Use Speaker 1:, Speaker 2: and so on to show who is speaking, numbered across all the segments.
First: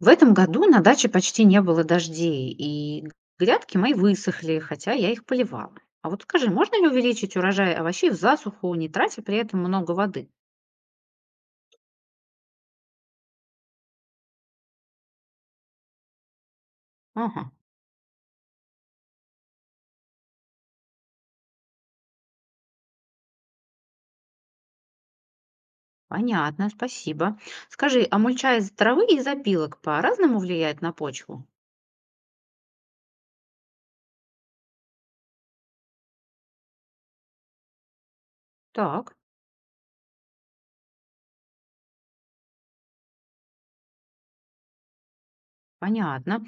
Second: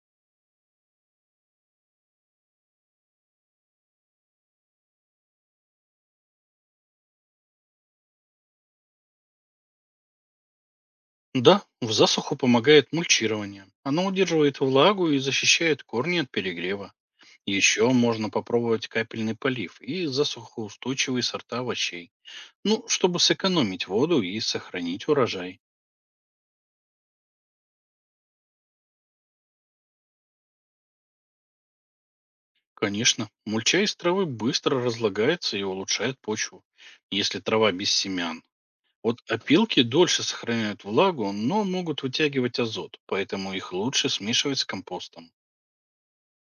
Speaker 1: В этом году на даче почти не было дождей, и грядки мои высохли, хотя я их поливала. А вот скажи, можно ли увеличить урожай овощей в засуху, не тратя при этом много воды?
Speaker 2: Да, в засуху помогает мульчирование. Оно удерживает влагу и защищает корни от перегрева.
Speaker 1: Ага,
Speaker 2: Еще можно попробовать капельный полив и засухоустойчивые сорта овощей. Ну, чтобы сэкономить воду и сохранить урожай.
Speaker 1: понятно, спасибо. Скажи, а мульча из травы и из опилок по-разному влияет на почву?
Speaker 2: Конечно, мульча из травы быстро разлагается и улучшает почву, если трава без семян.
Speaker 1: Так,
Speaker 2: Вот опилки дольше сохраняют влагу, но могут вытягивать азот, поэтому их лучше смешивать с компостом.
Speaker 1: понятно.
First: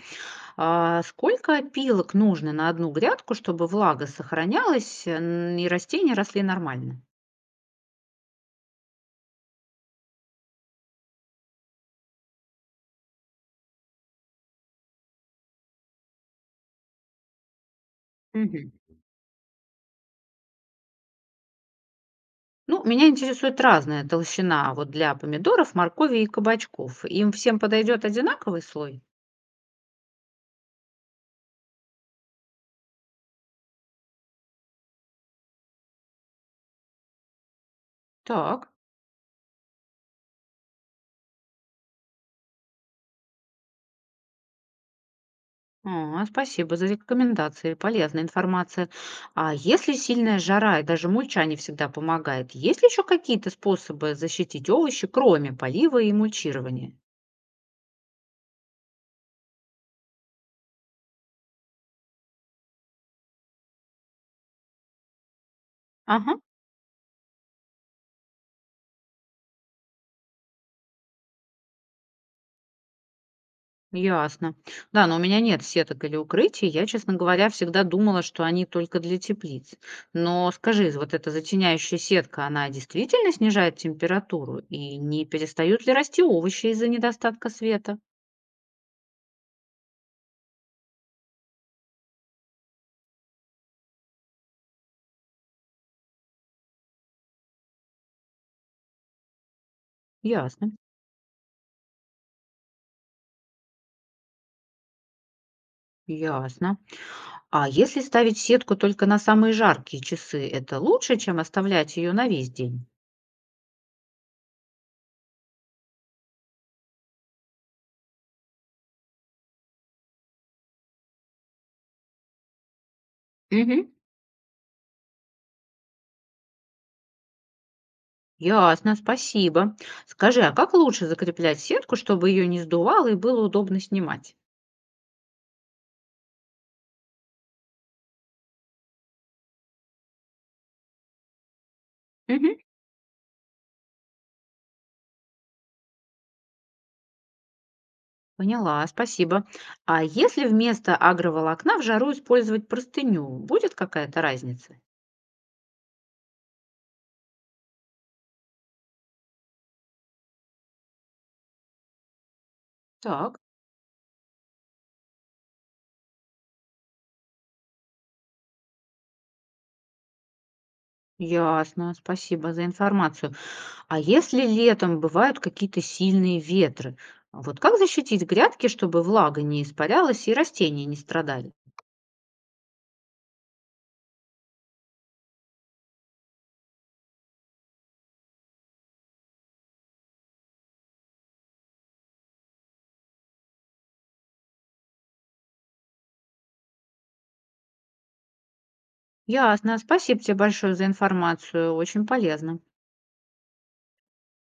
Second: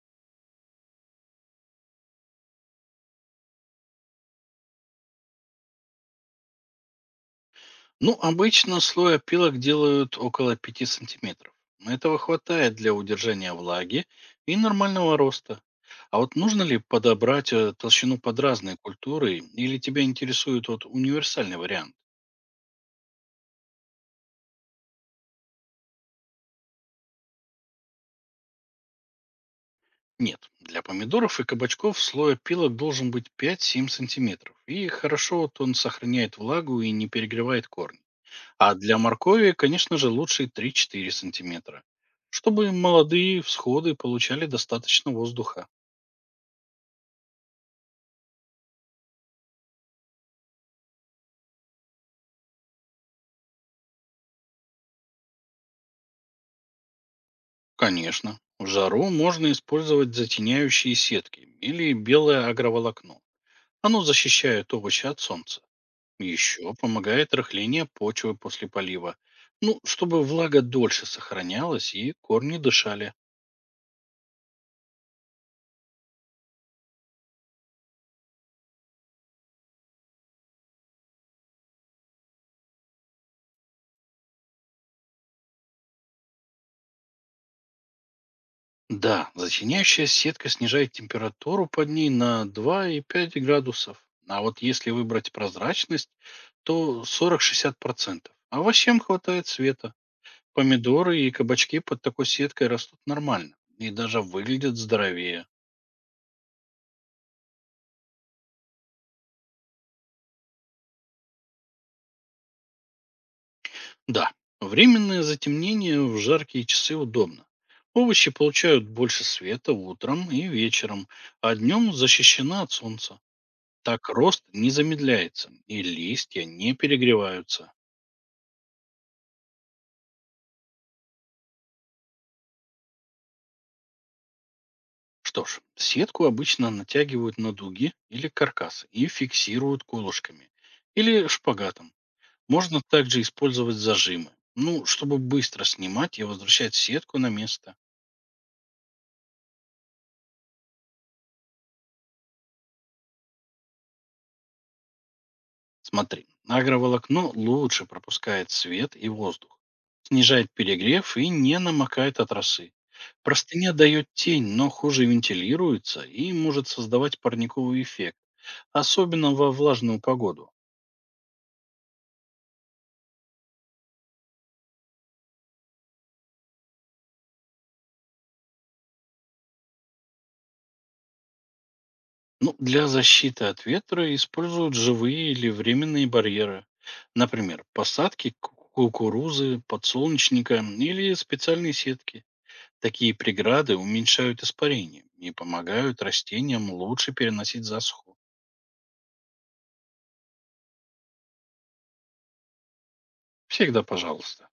Speaker 1: А сколько опилок нужно на одну грядку, чтобы влага сохранялась и растения росли нормально?
Speaker 2: Ну, обычно слой опилок делают около 5 сантиметров. Этого хватает для удержания влаги и нормального роста. А вот нужно ли подобрать толщину под
Speaker 1: Мгм.
Speaker 2: разные культуры, или тебя интересует вот универсальный вариант?
Speaker 1: Ну, меня интересует разная толщина вот для помидоров, моркови и кабачков. Им всем подойдет одинаковый слой?
Speaker 2: Нет, для помидоров и кабачков слой опилок должен быть 5-7 сантиметров. И хорошо вот он сохраняет влагу и не перегревает корни.
Speaker 1: Так.
Speaker 2: А для моркови, конечно же, лучше 3-4 сантиметра, чтобы молодые всходы получали достаточно воздуха.
Speaker 1: А, спасибо за рекомендации, полезная информация. А если сильная жара и даже мульча не всегда помогает, есть ли еще какие-то способы защитить овощи, кроме полива и мульчирования?
Speaker 2: Конечно. В жару можно использовать затеняющие сетки или белое агроволокно. Оно защищает овощи от солнца.
Speaker 1: Ага.
Speaker 2: Еще помогает рыхление почвы после полива. Ну, чтобы влага дольше сохранялась и корни дышали.
Speaker 1: Ясно. Да, но у меня нет сеток или укрытий. Я, честно говоря, всегда думала, что они только для теплиц. Но скажи, вот эта затеняющая сетка, она действительно снижает температуру? И не перестают ли расти овощи из-за недостатка света?
Speaker 2: Да, затеняющая сетка снижает температуру под ней на 2 и 5 градусов. А вот если выбрать прозрачность, то 40-60%. Овощам хватает света.
Speaker 1: Ясно.
Speaker 2: Помидоры и кабачки под такой сеткой растут нормально и даже выглядят здоровее.
Speaker 1: Ясно. А если ставить сетку только на самые жаркие часы, это лучше, чем оставлять ее на весь день?
Speaker 2: Да, временное затемнение в жаркие часы удобно. Овощи получают больше света утром и вечером, а днем защищена от солнца.
Speaker 1: Мгм.
Speaker 2: Так рост не замедляется и листья не перегреваются.
Speaker 1: Ясно, спасибо. Скажи, а как лучше закреплять сетку, чтобы ее не сдувало и было удобно снимать?
Speaker 2: Что ж, сетку обычно натягивают на дуги или каркас и фиксируют колышками или шпагатом.
Speaker 1: Мгм.
Speaker 2: Можно также использовать зажимы. Ну, чтобы быстро снимать и возвращать сетку на место.
Speaker 1: Поняла, спасибо. А если вместо агроволокна в жару использовать простыню, будет какая-то разница?
Speaker 2: Смотри, агроволокно лучше пропускает свет и воздух, снижает перегрев и не намокает от росы.
Speaker 1: Так,
Speaker 2: Простыня дает тень, но хуже вентилируется и может создавать парниковый эффект, особенно во влажную погоду.
Speaker 1: ясно, спасибо за информацию. А если летом бывают какие-то сильные ветры, вот как защитить грядки, чтобы влага не испарялась и растения не страдали?
Speaker 2: Ну, для защиты от ветра используют живые или временные барьеры. Например, посадки кукурузы, подсолнечника или специальные сетки. Такие преграды уменьшают испарение и помогают растениям лучше переносить засуху.
Speaker 1: Ясно, спасибо тебе большое за информацию, очень полезно.
Speaker 2: Всегда пожалуйста.